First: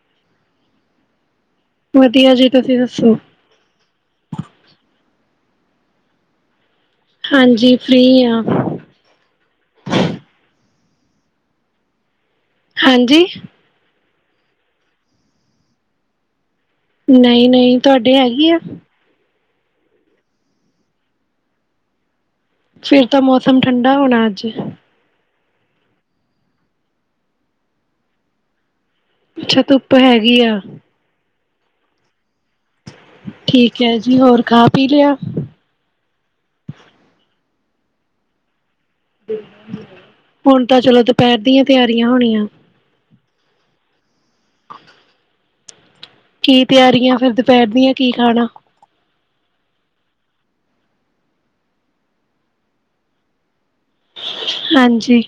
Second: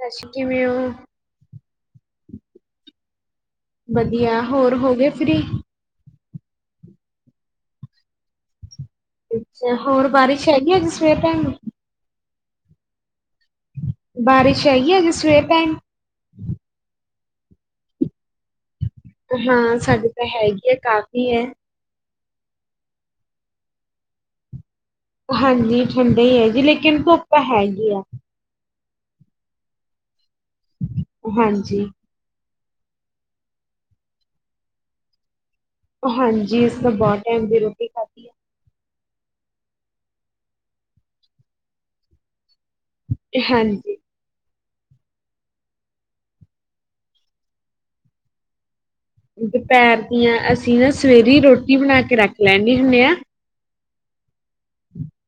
ਹਾਂਜੀ ਕਿਵੇਂ ਔ? ਵਧੀਆ ਜੀ, ਤੁਸੀਂ ਦੱਸੋ? ਵਧੀਆ, ਹੋਰ ਹੋ ਗਏ ਫਰੀ? ਹਾਂਜੀ ਫ੍ਰਰੀ ਆ। ਅੱਛਾ ਹੋਰ ਬਾਰਿਸ਼ ਹੈਗੀ ਅੱਜ ਸਵੇਰ ਟਾਇਮ, ਹਾਂਜੀ, ਬਾਰਿਸ਼ ਹੈਗੀ ਏ ਅੱਜ ਸਵੇਰ ਟੈਮ? ਨਹੀਂ-ਨਹੀਂ, ਤੁਹਾਡੇ ਹੈਗੀ ਐ? ਹਾਂ ਸਾਡੀੇ ਤਾਂ ਹੈਗੀ ਹੈ ਕਾਫੀ ਹੈ। ਫੇਰ ਤਾਂ ਮੌਸਮ ਠੰਡਾ ਹੋਣਾ ਅੱਜ, ਹਾਂਜੀ ਠੰਡੇ ਹੀ ਹੈ ਜੀ ਲੇਕਿਨ ਧੁੱਪਾ ਹੈਗੀ ਆ। ਅੱਛਾ ਧੁੱਪ ਹੈਗੀ ਆ। ਹਾਂਜੀ। ਠੀਕ ਜੀ ਹੋਰ ਖਾ ਪੀ ਲਿਆ। ਹਾਂਜੀ ਅਸੀਂ ਤਾਂ ਬਹੁਤ ਟਾਈਮ ਦੀ ਰੋਟੀ ਖਾਧੀ ਏ? ਹੁਣ ਤਾਂ ਚਲੋ ਦੁਪਹਿਰ ਦੀਆਂ ਤਿਆਰੀਆਂ ਹੋਣੀਆਂ। ਹਾਂਜੀ। ਕੀ ਤਿਆਰੀਆਂ ਫਿਰ ਦੁਪਹਿਰ ਦੀਆਂ ਕੀ ਖਾਣਾ? ਦੁਪਹਿਰ ਦੀਆਂ ਅਸੀਂ ਨਾ ਸਵੇਰੇ ਰੋਟੀ ਬਣਾ ਕੇ ਰੱਖ ਲੈਂਦੇ ਹੁੰਦੇ ਹਾਂ। ਹਾਂਜੀ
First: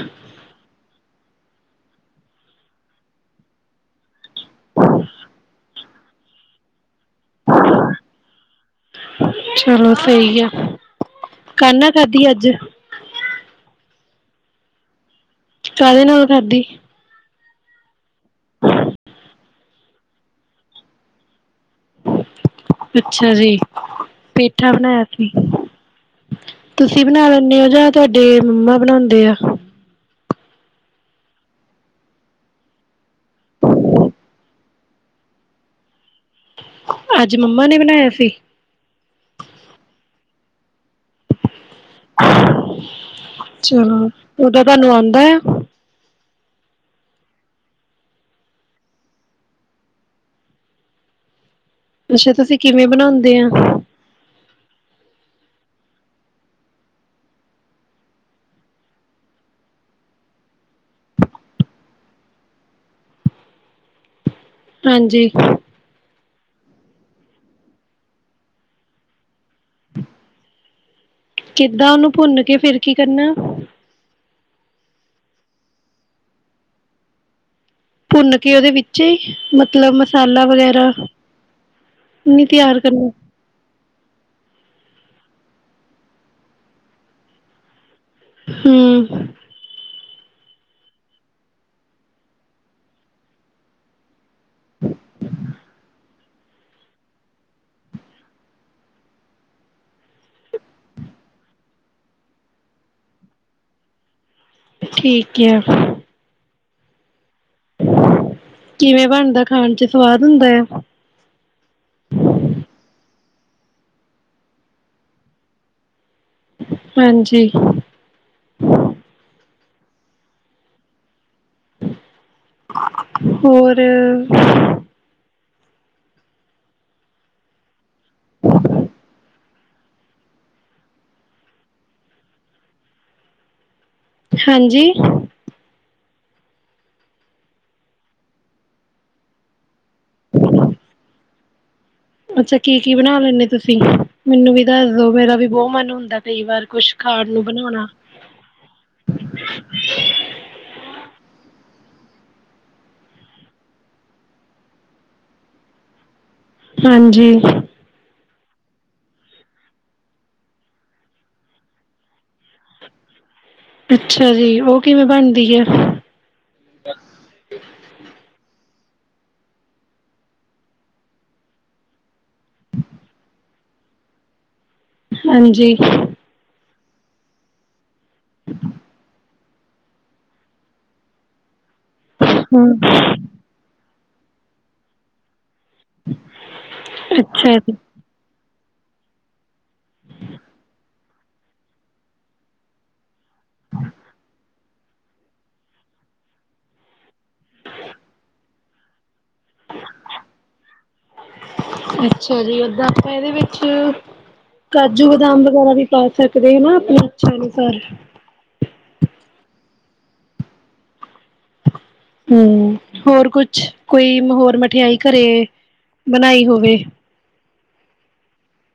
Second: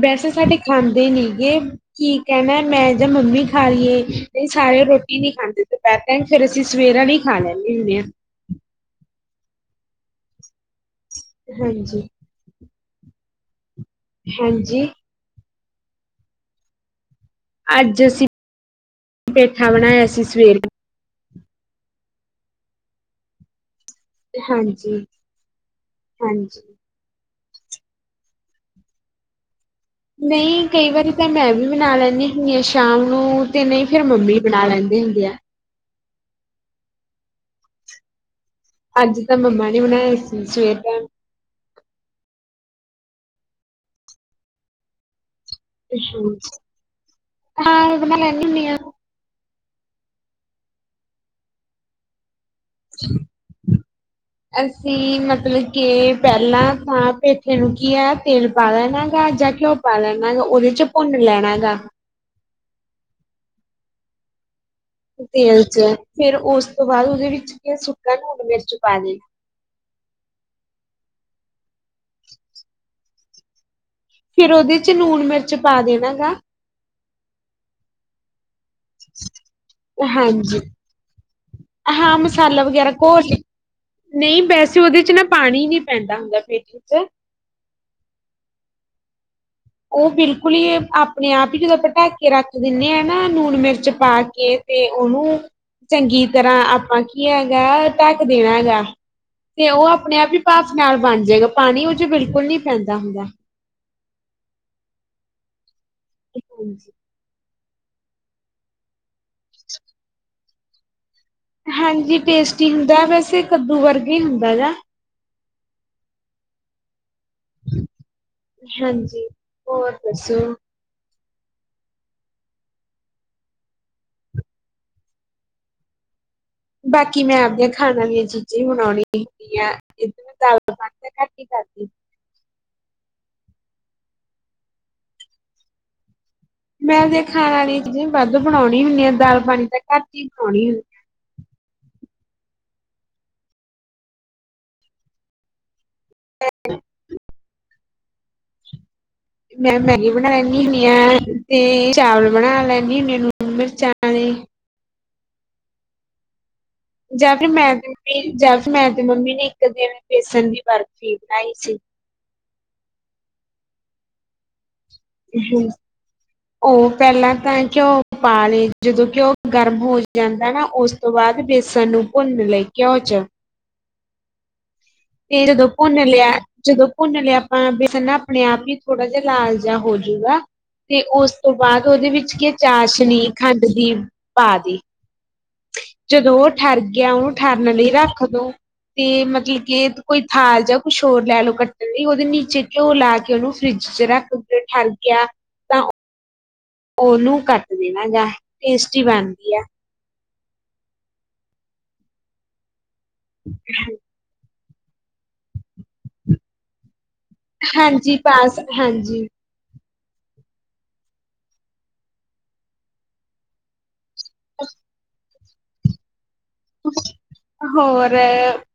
ਬੇਸੇ ਸਾਡੇ ਖਾ ਦੇ ਨੀ ਗੇ ਕੀ ਕਹਿਣਾ ਮੈਂ ਜਾਂ ਮੰਮੀ ਖਾ ਲਈਏ ਤੇ ਸਾਰੇ ਰੋਟੀ ਨੀ ਖਾਂਦੇ ਦੁਪਹਿਰ ਟਾਈਮ ਫੇਰ ਅਸੀਂ ਸਵੇਰ ਆਲੀ ਖਾ ਲੈਂਦੇ ਹੁੰਦੇ ਹਾਂ ਚਲੋ ਸਹੀ ਆ, ਕਾਹਨਾ ਹਾਂਜੀ-ਹਾਂਜੀ, ਖਾਦੀ ਅੱਜ। ਹਾਂਜੀ। ਕਾਹਦੇ ਨਾਲ ਖਾਧੀ? ਅੱਜ ਅਸੀਂ ਪੇਠਾ ਬਣਾਇਆ ਸੀ ਸਵੇਰੇ। ਅੱਛਾ ਜੀ। ਪੇਠਾ ਹਾਂਜੀ-ਹਾਂਜੀ। ਬਣਾਇਆ ਸੀ ਤੁਸੀਂ ਬਣਾ ਲ ਜਾਂ ਤੁਹਾਡੇ ਮੰਮਾ ਬਣਾਦੇ ਆ। ਨਹੀਂ ਕਈ ਵਾਰੀ ਤਾਂ ਮੈਂ ਵੀ ਬਨਾ ਲੈਂਦੀ ਹੁੰਦੀ ਹਾਂ, ਸ਼ਾਮ ਤੇ ਨਹੀਂ ਫੇਰ ਮੰਮੀ ਬਣਾ ਲੈਂਦੇ ਹੁੰਦੇ ਆ। ਅੱਜ ਮੰਮਾ ਨੇ ਬਣਾਇਆ ਸੀ। ਅੱਜ ਤਾਂ ਮੰਮਾ ਨੇ ਬਣਾਏ ਸੀ ਸਵੇ [unintelligible] ਚਲੋ, ਉਹ ਤਾਂ ਤੁਹਾਨੂੰ ਆਉਂਦਾ ਆ। ਹੈ ਭਾਣਾ ਲੈਂਦੀ ਹੁੰਦੀ ਆ। [unintelligible] ਅੱਛਾ ਤੁਸੀਂ ਕਿਵੇਂ ਬਣਾਉਂਦੇ ਆ? ਅਸੀਂ ਮਤਲਬ ਕੇ ਪਹਿਲਾਂ ਤਾਂ ਪੇਠੇ ਨੂੰ ਕੀ ਹੈ ਤੇਲ ਪਾ ਲੈਣਾ ਗਾ ਜਾਂ ਘਿਓ ਪਾ ਲੈਣਾ ਗਾ ਉਹਦੇ ਚ ਭੁੰਨ ਲੈਣਾ ਗਾ। ਹਾਂਜੀ ਤੇਲ ਚ ਫਿਰ ਉਸ ਤੋਂ ਬਾਅਦ ਉਹਦੇ ਵਿੱਚ ਸੁੱਕਾ ਨੁਣ ਮਿਰਚ ਪਾ ਲ [unintelligible] ਕਿੱਦਾਂ ਉਹਨੂੰ ਭੁੰਨ ਕੇ ਫਿਰ ਕੀ ਕਰਨਾ? ਫਿਰ ਉਹਦੇ ਚ ਨੁੰਣ ਮਿਰਚ ਪਾ ਦੇਣਾ ਗਾ। ਭੁੰਨ ਕਿ ਉਹਦੇ ਵਿਚਏ ਹੀ ਮਤਲਬ ਮਸਾਲਾ ਹਾਂਜੀ ਵਗੈਰਾ ਹਾਂ ਨੀ ਮਸਾਲਾ ਤਿਆਰ ਵਗੈਰਾ ਕਰਨਾ ਘੋਲ ਨਹੀਂ ਵੈਸੇ ਉਹਦੇ ਚ ਨਾ ਪਾਣੀ ਨੀ ਪੈਂਦਾ ਹੁੰਦਾ ਪੇਠੇ ਚ ਹੂੰ। ਉਹ ਬਿਲਕੁਲ ਹੀ ਆਪਣੇ ਆਪ ਹੀ ਜਦੋਂ ਆਪਾਂ ਤਕ ਕੇ ਰੱਖ ਦਿੰਦੇ ਹਾਂ ਨਾ ਨੁੰਣ ਮਿਰਚ ਪਾ ਕੇ ਤੇ ਉਹਨੂੰ ਚੰਗੀ ਤਰ੍ਹਾਂ ਆਪਾਂ ਕੀ ਹੈਗਾ ਢੱਕ ਦੇਣਾ ਹੈਗਾ। ਤੇ ਉਹ ਆਪਣੇ ਆਪ ਹੀ ਭਾਫ ਨਾਲ ਬਣ ਜਾਏਗਾ ਪਾਣੀ ਉਹ ਚ ਬਿਲਕੁਲ ਨੀ ਪੈਂਦਾ ਹੁੰਦਾ। ਠੀਕ। [unintelligible] ਹਾਂਜੀ। [inaudible] ਕਿਵੇਂ ਬਣ ਉਦਾ ਖਾਣ ਚ ਸਵਾਦ ਹੁੰਦਾ ਹੈ? [unintelligible] [inaudible] ਤੇ ਕੱਦੂ ਵਰਗੇ ਹੀ ਹੁੰਦਾ ਹੈ। ਹਾਂਜੀ ਹਾਂਜੀ ਹੋਰ ਦੱਸੋ? ਹੋਰ ਬਾਕੀ ਮੈਂ ਆਪਦੀ ਖਾਣਾ ਦੀਆਂ ਚੀਜ਼ਾਂ ਹੀ ਬਣਾਉਣੀ [unintelligible] ਹਾਂਜੀ ਮੈਂ ਤੇ ਖਾਣ ਆਲੀਆਂ ਚੀਜ਼ਾਂ ਵੱਧ ਬਣਾਉਣੀ ਹੁੰਦੀ ਆ ਦਾਲ ਪਾਣੀ ਤਾਂ ਘੱਟ ਹੀ ਬਣਾਉਣੀ ਹੁੰਦੀ ਆ। ਅੱਛਾ ਕੀ, ਕੀ ਬਣਾ ਲੈਂਦੇ ਤੁਸੀਂ, ਮੈਨੂੰ ਵੀ ਦੱਸ ਦੋ ਮੇਰਾ ਵੀ ਬੋਹ ਮਨ ਹੁੰਦਾ ਕਈ ਵਾਰ ਕੁਛ ਖਾਣ ਨੂੰ ਬਣਾਉਣਾ ਮੈਂ ਮੈਗੀ ਬਣਾ ਲੈਂਦੀ ਹੁੰਦੀ ਹਾਂ ਤੇ ਚਾਵਲ ਬਣਾ ਲੈਂਦੀ ਹੂੰਦੀ ਆ ਮਿਰਚਾਂ ਆਲੇ। ਹਾਂਜੀ ਜਾਂ ਫਿਰ ਮੈਂ [unintelligible] ਜਾ ਫੇਰ ਮੈਂ, ਤੇ ਮੰਮੀ ਨੇ ਇੱਕ ਦਿਨ ਬੇਸਣ ਦੀ ਬਰਫ਼ੀ ਬਣਾਈ ਸੀ। ਅੱਛਾ ਜੀ ਉਹ ਕਿਵੇਂ ਬਣਦੀ ਹੈ [unintelligible] ਉਹ ਪਹਿਲਾਂ ਤਾਂ ਘਯੋ ਪਾਲੇ ਜਦੋਂ ਘਿਓ ਗਰਮ ਹੋ ਜਾਂਦਾ ਨਾ ਉਸ ਤੋਂ ਬਾਅਦ ਬੇਸਣ ਨੂੰ ਭੁੰਨਣ ਲਈ ਘਿਓ ਚ। ਇਹ ਜਦੋ ਹਾਂਜੀ ਭੁੰਨ ਲਿਆ। ਜਦੋਂ ਭੁੰਨ ਲਿਆ ਆਪਾਂ ਬੇਸਣ ਨਾ ਆਪਣੇ ਆਪ ਹੀ ਥੋੜਾ ਜਿਹਾ ਲਾਲ ਜਿਹਾ ਹੋਜੂਗਾ ਤੇ ਉਸ ਤੋਂ ਬਾਅਦ ਉਹਦੇ ਵਿੱਚ ਕੀ ਹੂੰ, ਚਾਸ਼ਨੀ ਖੰਡ ਦੀ ਪਾ ਦੀ। ਜਦੋਂ ਉਹ ਠਰ ਗਿਆ ਉਹਨੂੰ ਅੱਛਾ ਠਰਨ ਜੀ। ਲਈ ਰੱਖ ਦੋ। ਤੇ ਮਤਲਬ ਕਿ ਕੋਈ ਥਾਲ ਜਾਂ ਕੁਛ ਹੋਰ ਲੈ ਲਓ ਕੱਟਣ ਲਈ ਉਹਦੇ ਨੀਚੇ ਘਿਓ ਲਾ ਕੇ ਕਿ ਉਹਨੂੰ ਫਰਿੱਜ ਚ ਰੱਖ ਠਰ ਗਿਆ ਤਾਂ ਉਹਨੂੰ ਕੱਟ ਦੇਣਾ ਜਾਂ ਟੇਸਟੀ ਬੇਨ ਦੀ ਅ। ਅੱਛਾ ਜੀ ਔਦਾਂ ਇਹਦੇ ਵਿੱਚ ਕਾਜੂ, ਬਦਾਮ ਵਗੈਰਾ ਵੀ ਪਾ ਸਕਦੇ ਨਾ ਆਪਣਾ ਹਾਂਜੀ, ਪਾ ਸ ਹਾਂਜੀ। ਹੂੰ ਹੋਰ ਕੁਛ? ਕੋਈ ਹੋਰ ਮਠਿਆਈ ਘਰੇ ਬਣਾਈ ਹੋਵੇ। ਹੋਰ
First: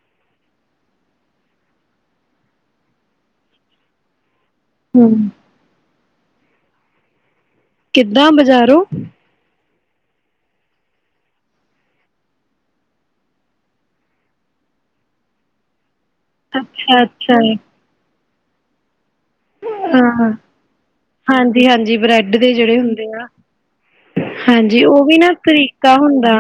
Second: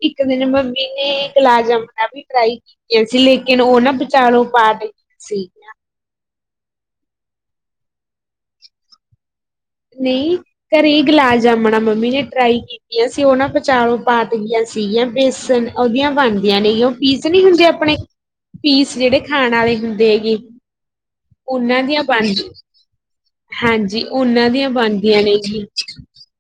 ਇੱਕ ਦਿਨ ਮੰਮੀ ਨੇ ਗੁਲਾਬ ਜਾਮੁਣ ਵੀ ਟਰਾਈ ਕੀਤੀਆਂ ਸੀ ਲੇਕਿਨ ਉਹ ਨਾ ਬੀਚਲੋ ਬਾਅਦ ਹੂੰ। ਸੀ ਕਿੱਦਾਂ ਬਜ਼ਾਰੋਂ ਨਹੀਂ ਘਰੇ ਗੁਲਾਬ ਜਾਮੁਣ ਮੰਮੀ ਨੇ ਟਰਾਈ ਕੀਤੀਆਂ ਸੀ ਉਹ ਨਾ ਵਿਚਾਲਿਓਂ ਪਾਟ ਗਈਆਂ ਸੀਗੀਆਂ ਬੇਸਨ ਉਹਦੀਆਂ ਬਣਦੀਆਂ ਨੇ ਉਹ ਪੀਸ ਅੱਛਾ-ਅੱਛਾ। ਨਹੀਂ ਹੁੰਦੇ ਆਪਣੇ ਪੀਸ ਜੇਹੜੇ ਖਾਣ ਵਾਲ਼ੇ ਹਾਂ, ਹੁੰਦੇ ਉਹਨਾਂ ਹਾਂਜੀ-ਹਾਂਜੀ ਦੀਆਂ ਬਣ ਬ੍ਰੈਡ ਦੇ ਜਿਹੜੇ ਹਾਂਜੀ ਉਹਨਾਂ ਦੀ ਜੀ ਉਹ ਵੀ ਨਾ ਤਰੀਕਾ ਹੁੰਦਾ।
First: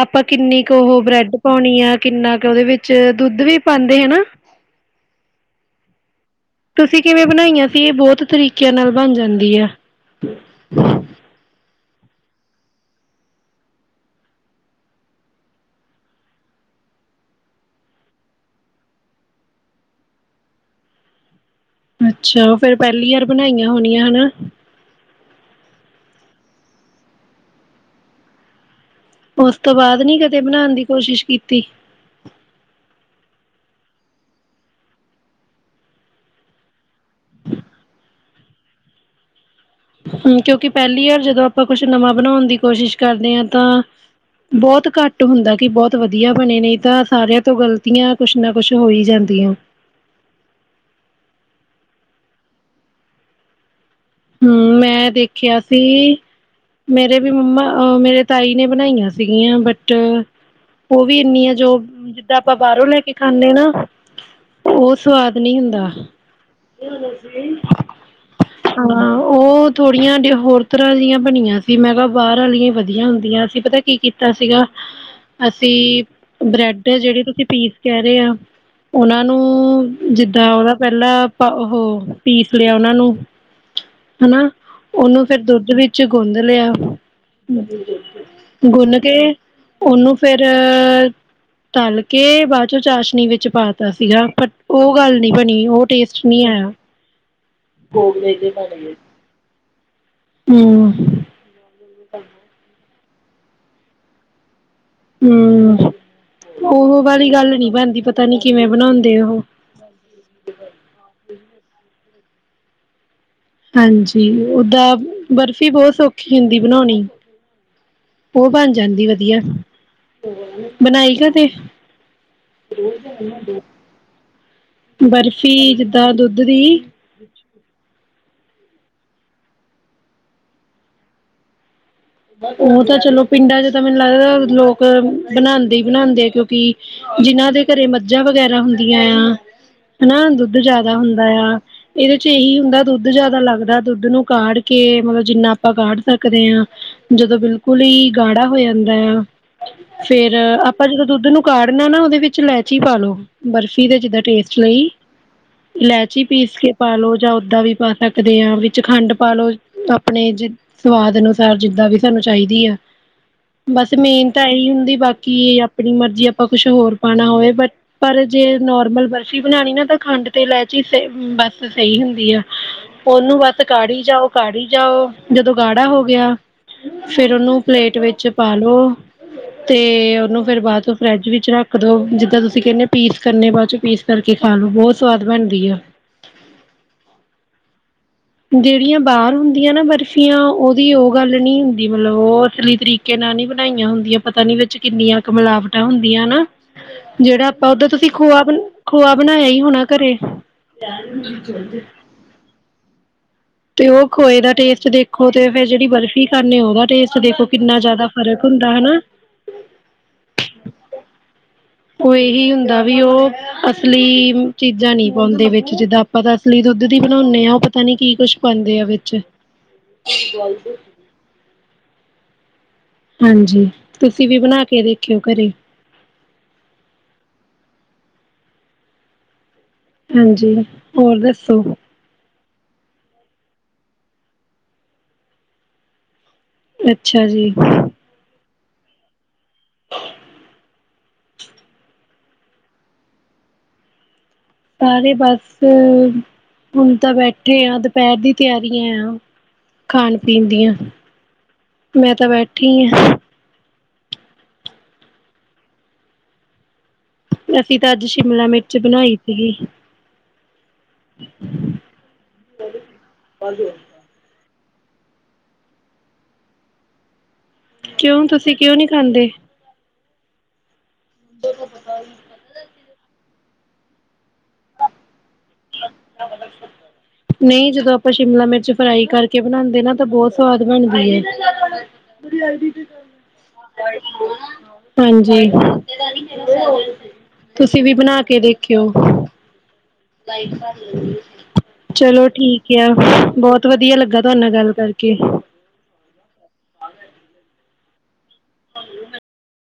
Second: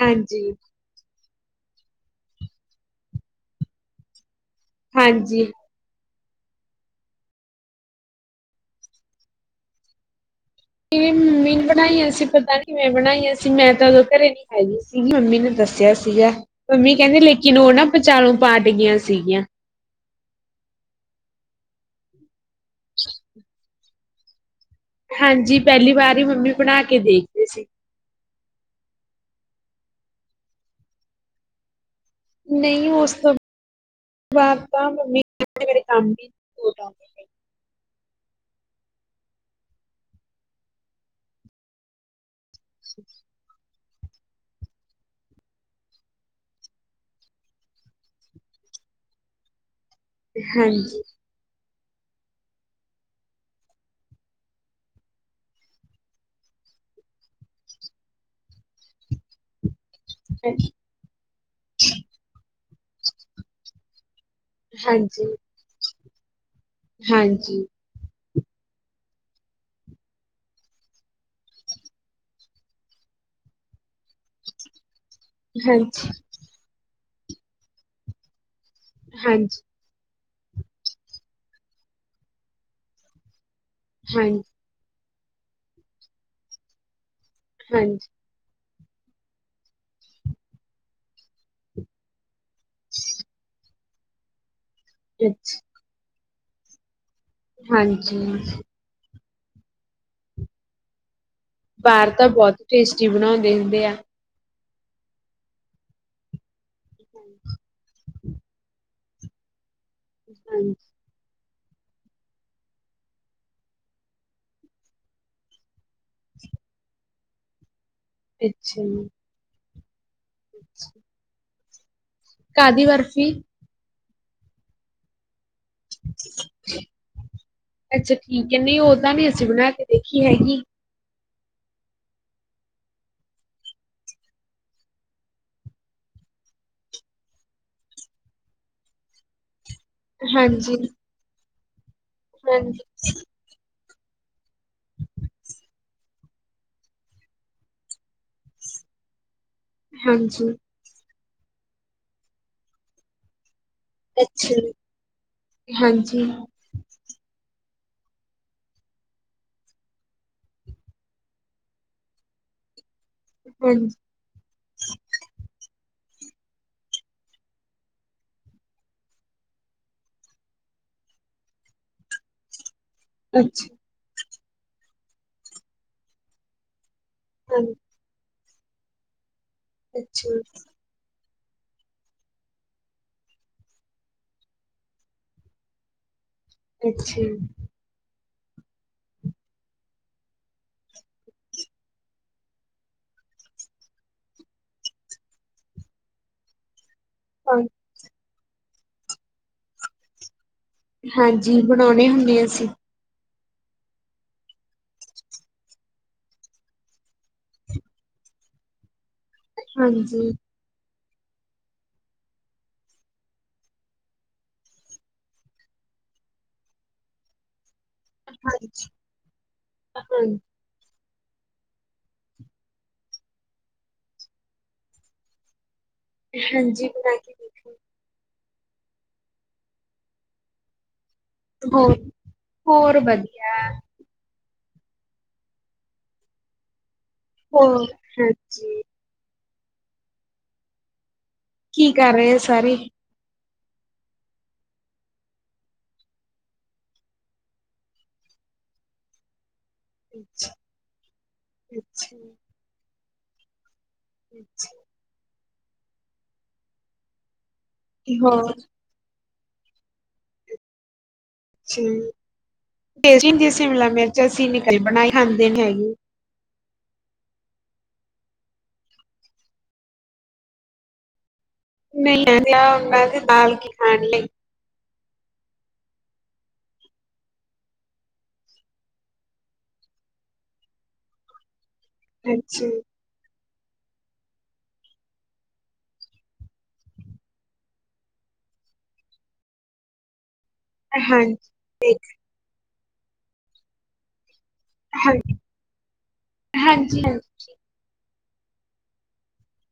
ਆਪਾਂ ਹਾਂਜੀ ਕਿੰਨੀ ਕੁ ਉਹ ਬ੍ਰੈਡ ਪਾਉਣੀ ਆ ਕਿੰਨਾ ਕੁ ਉਹਦੇ ਵਿੱਚ ਦੁੱਧ ਵੀ ਪਾਉਂਦੇ ਹਨਾ ਹਾਂਜੀ। ਤੁਸੀਂ ਕਿਵੇਂ ਬਣਾਈਆਂ ਸੀ ਇਹ ਬਹੁਤ ਤਰੀਕਿਆਂ ਨਾਲ ਬਣ ਜਾਂਦੀ ਹੈ ਏ ਮੰਮੀ ਨੂੰ ਪ ਬਣਾਈਆਂ ਸੀ ਪਤਾ ਕਿਵੇੈਂ ਬਣਾਈਆਂ ਸੀ ਮੈਂ ਤਾਂ ਉਦੋਂ ਘਰੇ ਨੀ ਹੈਗੀ ਸੀਗੀ ਮੰਮੀ ਨੇ ਦੱਸਿਆ ਸੀਗਾ ਮੰਮੀ ਕਹਿੰਦੀ ਲੇਕਿਨ ਉਹ ਨਾ ਬਚਾਲੋ ਪਾਟ ਗਈਆਂ ਸੀਗੀਆਂ ਅੱਛਾ ਉਹ ਫੇਰ ਪਹਿਲੀ ਵਾਰ ਬਣਾਈਆਂ ਹੋਣੀਆਂ ਹਨਾ। ਹਾਂਜੀ ਪਹਿਲੀ ਵਾਰ ਹੀ ਮੰਮੀ ਬਣਾ ਕੇ ਦੇਖਦੇ ਸੀ। ਉਸ ਤੋਂ ਬਾਅਦ ਨੀ ਕਦੇ ਬਣਾਉਣ ਦੀ ਕੋਸ਼ਿਸ਼ ਕੀਤੀ। ਨਹੀਂ ਉਸ ਤੋਂ ਬਾਦ ਤਾਂ ਮੰਮੀ ਮੇਰੇ ਕੰਮ ਵੀ ਦੇਤਾ। ਹੂੰ ਕਿਉਂਕਿ ਪਹਿਲੀ ਵਾਰ ਜਦੋਂ ਆਪਾਂ ਕੁੱਛ ਨਵਾਂ ਬਣਾਉਣ ਦੀ ਕੋਸ਼ਿਸ਼ ਕਰਦੇ ਹਾਂ ਤਾਂ ਬਹੁਤ ਘੱਟ ਹੁੰਦਾ ਕਿ ਬਹੁਤ ਵਧੀਆ ਬਣੇ ਨੇ ਤਾਂ ਸਾਰਿਆਂ ਤੋਂ ਗ਼ਲਤੀਆਂ ਕੁਛ ਨਾ ਕੁਛ ਹੋ ਹੀ ਜਾਂਦੀਆਂ। ਹਾਂਜੀ। ਹੂੰ ਮੈਂ ਦੇਖਿਆ ਸੀ ਮੇਰੇ ਵੀ ਮੰਮਾ ਅਹ ਮੇਰੇ ਤਾਈ ਨੇ ਬਣਾਈਆਂ ਸੀਗੀਆਂ ਬਟ ਟ ਹਾਂਜੀ ਉਹ ਵੀ ਇੰਨੀਆ ਜੋ ਜਿੱਦਾਂ ਆਪਾਂ ਬਾਹਰੋਂ ਲੈ ਕੇ ਖਾਂਨੇ ਨਾ। ਉਹ ਹਾਂਜੀ ਸਵਾਦ ਨੀ ਹੁੰਦਾ। ਹਾਂਜੀ ਹਾਂ ਉਹ ਥੋੜੀਆਂ ਹੋਰ ਤਰ੍ਹਾਂ ਦੀਆਂ ਬਣੀਆਂ ਸੀ, ਮੈਂ ਕਿਹਾ ਬਾਹਰ ਵਾਲੀਆਂ ਵਧੀਆ ਹੁੰਦੀਆਂ ਅ ਸੀਂ ਪਤਾ ਕੀ ਕੀਤਾ ਸੀਗਾ। ਅਸੀਂ ਹਾਂਜੀ ਬ੍ਰੈਡ ਜਿਹੜੇ ਤੁਸੀਂ ਪੀਸ ਕਹਿ ਰਹੇ ਆ। ਉਹਨਾਂ ਹਾਂਜੀ ਨੂੰ ਜਿੱ ਉਹਦਾ ਪਹਿਲਾਂ ਉਹ ਪੀਸ ਲਿਆ ਉਹਨਾ ਨੂੰ ਹਾਂਜੀ, ਹਨਾ ਉਹਨੂੰ ਫੇਰ ਦੁੱਧ ਵਿੱਚ ਗੁੰਦ ਲਿਆ। ਹਾਂਜੀ [unintelligible] ਗੁੰਨ ਕੇ ਉਹਨੂੰ ਫੇਰ ਤਲ ਕੇ ਬਾਅਦ ਚੋਂ ਚਾਸ਼ਨੀ ਵਿੱਚ ਪਾ ਦਿਤਾ ਸੀਗਾ ਪਰ ਉਹ ਗੱਲ ਨੀ ਅੱਛਾ ਬਣੀ, ਉਹ ਟੇਸਟ ਨੀ ਆਇਆ। ਹਾਂਜੀ ਹੂੰ ਬਾਹਰ ਤਾ ਬਹੁਤ ਟੇਸਟ ਟੀ ਬਣਾਉਂਦੇ ਹੁੰਦੇ ਆ। ਹੂੰ ਉਹ ਵਾਲੀ ਗੱਲ ਈ ਨੀ ਬਣਦੀ, ਪਤਾ ਨੀ ਕਿਵੇਂ ਬਨਾਉਂਦੇ ਉਹ। ਹਾਂਜੀ। ਹਾਂਜੀ ਓਦਾਂ ਬਰਫ਼ੀ ਬਹੁਤ ਸੌਖੀ ਹੁੰਦੀ ਬਨਾਉਣੀ। ਉਹ ਬਣ ਅੱਛਾ ਜਾਂਦੀ ਜੀ। ਵਧੀਆ। ਬਨਾਈ ਕਦੀ। ਕਾਹਦੀ ਰੋਜ ਕਿਵੇ ਬਰਫ਼ੀ ਬਣਾਉਂਦੇ ਆ। ਬਰ ਫੀ ਜਿੱਦਾਂ ਦੁੱਧ ਦੀ ਅੱਛਾ ਠੀਕ ਏ, ਨਹੀਂ ਓਹ ਤਾਂ ਨੀ ਅਸੀ ਬਣਾ ਕੇ ਦੇਖੀ ਹੈਗੀ। ਉਹ ਤਾਂ ਚਲੋ ਪਿੰਡਾਂ ਚ ਤਾਂ ਮੈਨੂੰ ਲੱਗਦਾ ਏ ਲੋਕ ਬਨਾਉਦੇ ਹੀ ਬਨਾਉਦੇ ਆ ਕਿਉਂਕਿ ਜਿਹਨਾਂ ਦੇ ਘਰੇ ਮੱਝਾਂ ਵਗੈਰਾ ਹੁੰਦੀਆਂ ਯਾਂ। ਹਨਾ ਦੁੱਧ ਹਾਂਜੀ, ਜਿਆਦਾ ਹੁੰਦਾ ਆ। ਇਹਦੇ ਚ ਇਹੀ ਹੁੰਦਾ, ਹਾਂਜੀ, ਦੁੱਧ ਜਿਆਦਾ ਲੱਗਦਾ। ਦੁੱਧ ਨੂੰ ਕਾੜ ਕੇ ਕੇ ਮਤਲਬ ਜਿੰਹਨਾ ਆਪਾਂ ਕਾੜ ਸਕਦੇ ਹਾਂ ਜਦੋ ਬਿਲਕੁਲ ਈ ਗਾੜਾ ਹੋ ਜਾਂਦਾ ਆ। ਫੇਰ ਹਾਂਜੀ, ਆਪਾਂ ਜਦੋ ਦੁੱਧ ਨੂੰ ਕਾਡ ਨੇਂ ਨਾ ਉਹਦੇ ਵਿੱਚ ਇਲਾਯਚੀ ਪਾ ਲਓ, ਬਰਫ਼ ਫੀ ਦਾ ਜਿੱਹਦਾ ਅੱਛਾ ਟੇਸਟ ਜੀ। ਲਈ ਹਾਂਜੀ, ਇਲਾਇਚੀ ਪੀਸ ਕੇ ਪਾ ਲਓ ਜਾ ਉਹਦਾ ਵੀ ਪਾ ਸਕਦੇ ਆਂ, ਵਿੱਚ ਖੰਡ ਪਾ ਲਓ ਆਪਨੇ ਜਿਹੜੇ ਸਵਾਦ ਅਨੁਸਾਰ, ਜਿੱਹਦਾਂ ਵੀ। ਸਾਹਨੂੰ ਚਾਹੀਦੀ ਹੈ। ਬਸ ਹਾਂਜੀ, ਮੇਨ ਤਾ ਇਹੀ ਹੁੰਦੀ, ਬਾਕੀ ਆਪਨੀ ਮਰਜੀ ਆਪਾਂ ਕੁਛ ਹੋਰ ਪਾਉਣਾ ਹੋਵੇ ਬਟ ਪਰ ਜੇ ਨੋਰਮਲ ਬਰਫ਼ੀ ਬਣਾਉਣੀ ਨਾ ਤਾਂ ਖੰਡ ਤੇ ਇਲਾਯਚੀ ਸਹੀ ਬਸ ਸਹੀ ਹੁੰਦੀ ਐ। ਉਹਨੂੰ ਬਸ ਅੱਛਾ। ਕਾੜੀ ਜਾਓ। ਕਾੜੀ ਜਾਓ, ਜਦੋ ਗਾੜਾ ਹੋ ਗਿਆ। ਫੇਰ ਉਹਨੂੰ ਹਾਂਜੀ, ਪਲੇਟ ਵਿੱਚ ਪਾ ਲਓ। ਤੇ ਅੱਛਾ, ਉਹਨੂੰ ਫੇਰ ਬਾਅਦ ਚੋ ਫਰਿੱਜ ਵਿੱਚ ਰੱਖ ਦੋ ਜਿੱਦਾਂ ਤੁਸੀਂ ਕਹਿੰਦੇ ਪੀਸ ਕਰਨੇ ਬਾਅਦ ਚੋਂ ਪੀਸ ਕਰਕੇ ਖਾ ਲੋ ਬਹੁਤ ਸਵਾਦ ਬਣਦੀ ਆ ਅੱਛਾ। ਜਿਹੜੀਆਂ ਬਾਹਰ ਹੁੰਦੀਆਂ ਨਾ ਬਰਫ਼ੀਆਂ ਉਹਦੀ ਉਹ ਗੱਲ ਨਹੀਂ ਹੁੰਦੀ ਮਤਲਬ ਉਹ ਅਸਲੀ ਤਰੀਕੇ ਨਾਲ ਨਹੀਂ ਬਣਾਈਆਂ ਹੁੰਦੀਆਂ ਪਤਾ ਨੀ ਵਿੱਚ ਕਿੰਨੀਆਂ ਕ ਮਿਲਾਵਟਾਂ ਹੁੰਦੀਆਂ ਨਾ, ਜਿਹੜਾ ਹਾਂ ਆਪਾਂ ਓਧਰ ਤੁਸੀਂ ਖੋਆ ਆਪ ਖੋਆ ਬਣਾਇਆ ਹੀ ਹੋਣਾ ਘਰੇ ਹਾਂਜੀ ਬਣਾਉਣੇ ਹੁੰਦੇ ਆ ਅਸੀ ਤੇ ਉਹ ਖੋਏ ਦਾ ਟੇਸਟ ਦੇਖੋ ਤੇ ਫੇਰ ਜਿਹੜੀ ਬਰਫ਼ੀ ਖਾਂਦੇ ਉਹਦਾ ਟੇਸਟ ਦੇਖੋ ਕਿੰਨਾ ਜ਼ਿਆਦਾ ਫ਼ਰਕ ਹੁੰਦਾ ਹਨਾ ਹਾਂਜੀ। ਉਹ ਇਹੀ ਹੁੰਦਾ ਵੀ ਉਹ ਅਸਲੀ ਚੀਜ਼ਾਂ ਨਹੀਂ ਪਾਉਂਦੇ ਵਿੱਚ ਜਿੱਦਾਂ ਆਪਾਂ ਤਾਂ ਅਸਲੀ ਦੁੱਧ ਦੀ ਬਣਾਉਦੇ ਆਾਂ ਉਹ ਪਤਾ ਨੀ ਕੀ ਕੁੱਛ ਪਾਉਂਦੇ ਆ ਹਾਂਜੀ, ਵਿੱਚ ਹਾਂ ਹਾਂਜੀ ਤੁਸੀਂ ਵੀ ਬਣਾ ਕੇ ਦੇਖਿਓ ਘਰੇ ਹਾਂਜੀ ਬਣਾ ਕੇ ਦੇਖਨੇ ਅ ਹਾਂਜੀ। ਹੋਰ ਦੱਸੋ? ਹੋਰ ਹੋਰ ਵਧੀਆ ਅੱਛਾ ਅੱਛਾ ਜੀ ਹੋਰ ਹਾਂਜੀ ਕੀ ਕਰ ਰਹੇ ਸਾਰੇ ਸਾਰੇ ਬਸ ਹੁਣ ਤਾਂ ਬੈਠੇ ਆ ਦੁਪਹਿਰ ਦੀ ਤਿਆਰੀਆਂ ਆ ਖਾਣ ਪੀਣ ਦੀਆਂ ਮੈਂ ਅੱਛਾ-ਅੱਛਾ, ਤਾਂ ਬੈਠੀ ਹਾਂ ਅੱਛਾ ਅਸੀਂ ਤਾਂ ਅੱਜ ਸ਼ਿਮਲਾ ਹੋਰ ਮਿਰਚ ਬਣਾਈ ਸੀਗੀ ਅੱਛਾ ਟੇ ਹੁੰਦੀ ਸ਼ਿਮਲਾ ਮਿਰਚ ਸੀਨੀ ਬਣਾਏ ਖਾਂਦੇ ਨੀ ਹੈਗੇ ਕਿਉਂ ਤੁਸੀਂ ਕਿਉਂ ਨਹੀਂ ਖਾਂਦੇ ਨਹੀਂ ਮੈਂ ਬਾਲ ਕੇ ਖਾਣ ਲਈ ਨਹੀਂ ਜਦੋਂ ਆਪਾਂ ਸ਼ਿਮਲਾ ਮਿਰਚ ਫਰਾਈ ਕਰਕੇ ਬਣਾਉਦੇ ਨਾ ਤਾਂ ਬਹੁਤ ਸਵਾਦ ਬਣਦੀ ਹੈ ਕੁੜੀ ਅੱਛਾ, ਆਈਦੀ ਹਾਂਜੀ ਤੁਸੀਂ ਵੀ ਬਣਾ ਕੇ ਦੇਖਿਓ ਹਾਂਜੀ, ਦੇਖ ਚਲੋ ਠੀਕ ਬਹੁਤ ਵਧੀਆ ਲੱਗਾ ਤੁਹਾਡੇ ਨਾਲ ਗੱਲ ਕਰਕੇ ਹਾਂਜੀ, ਠੀ ਹਾਂ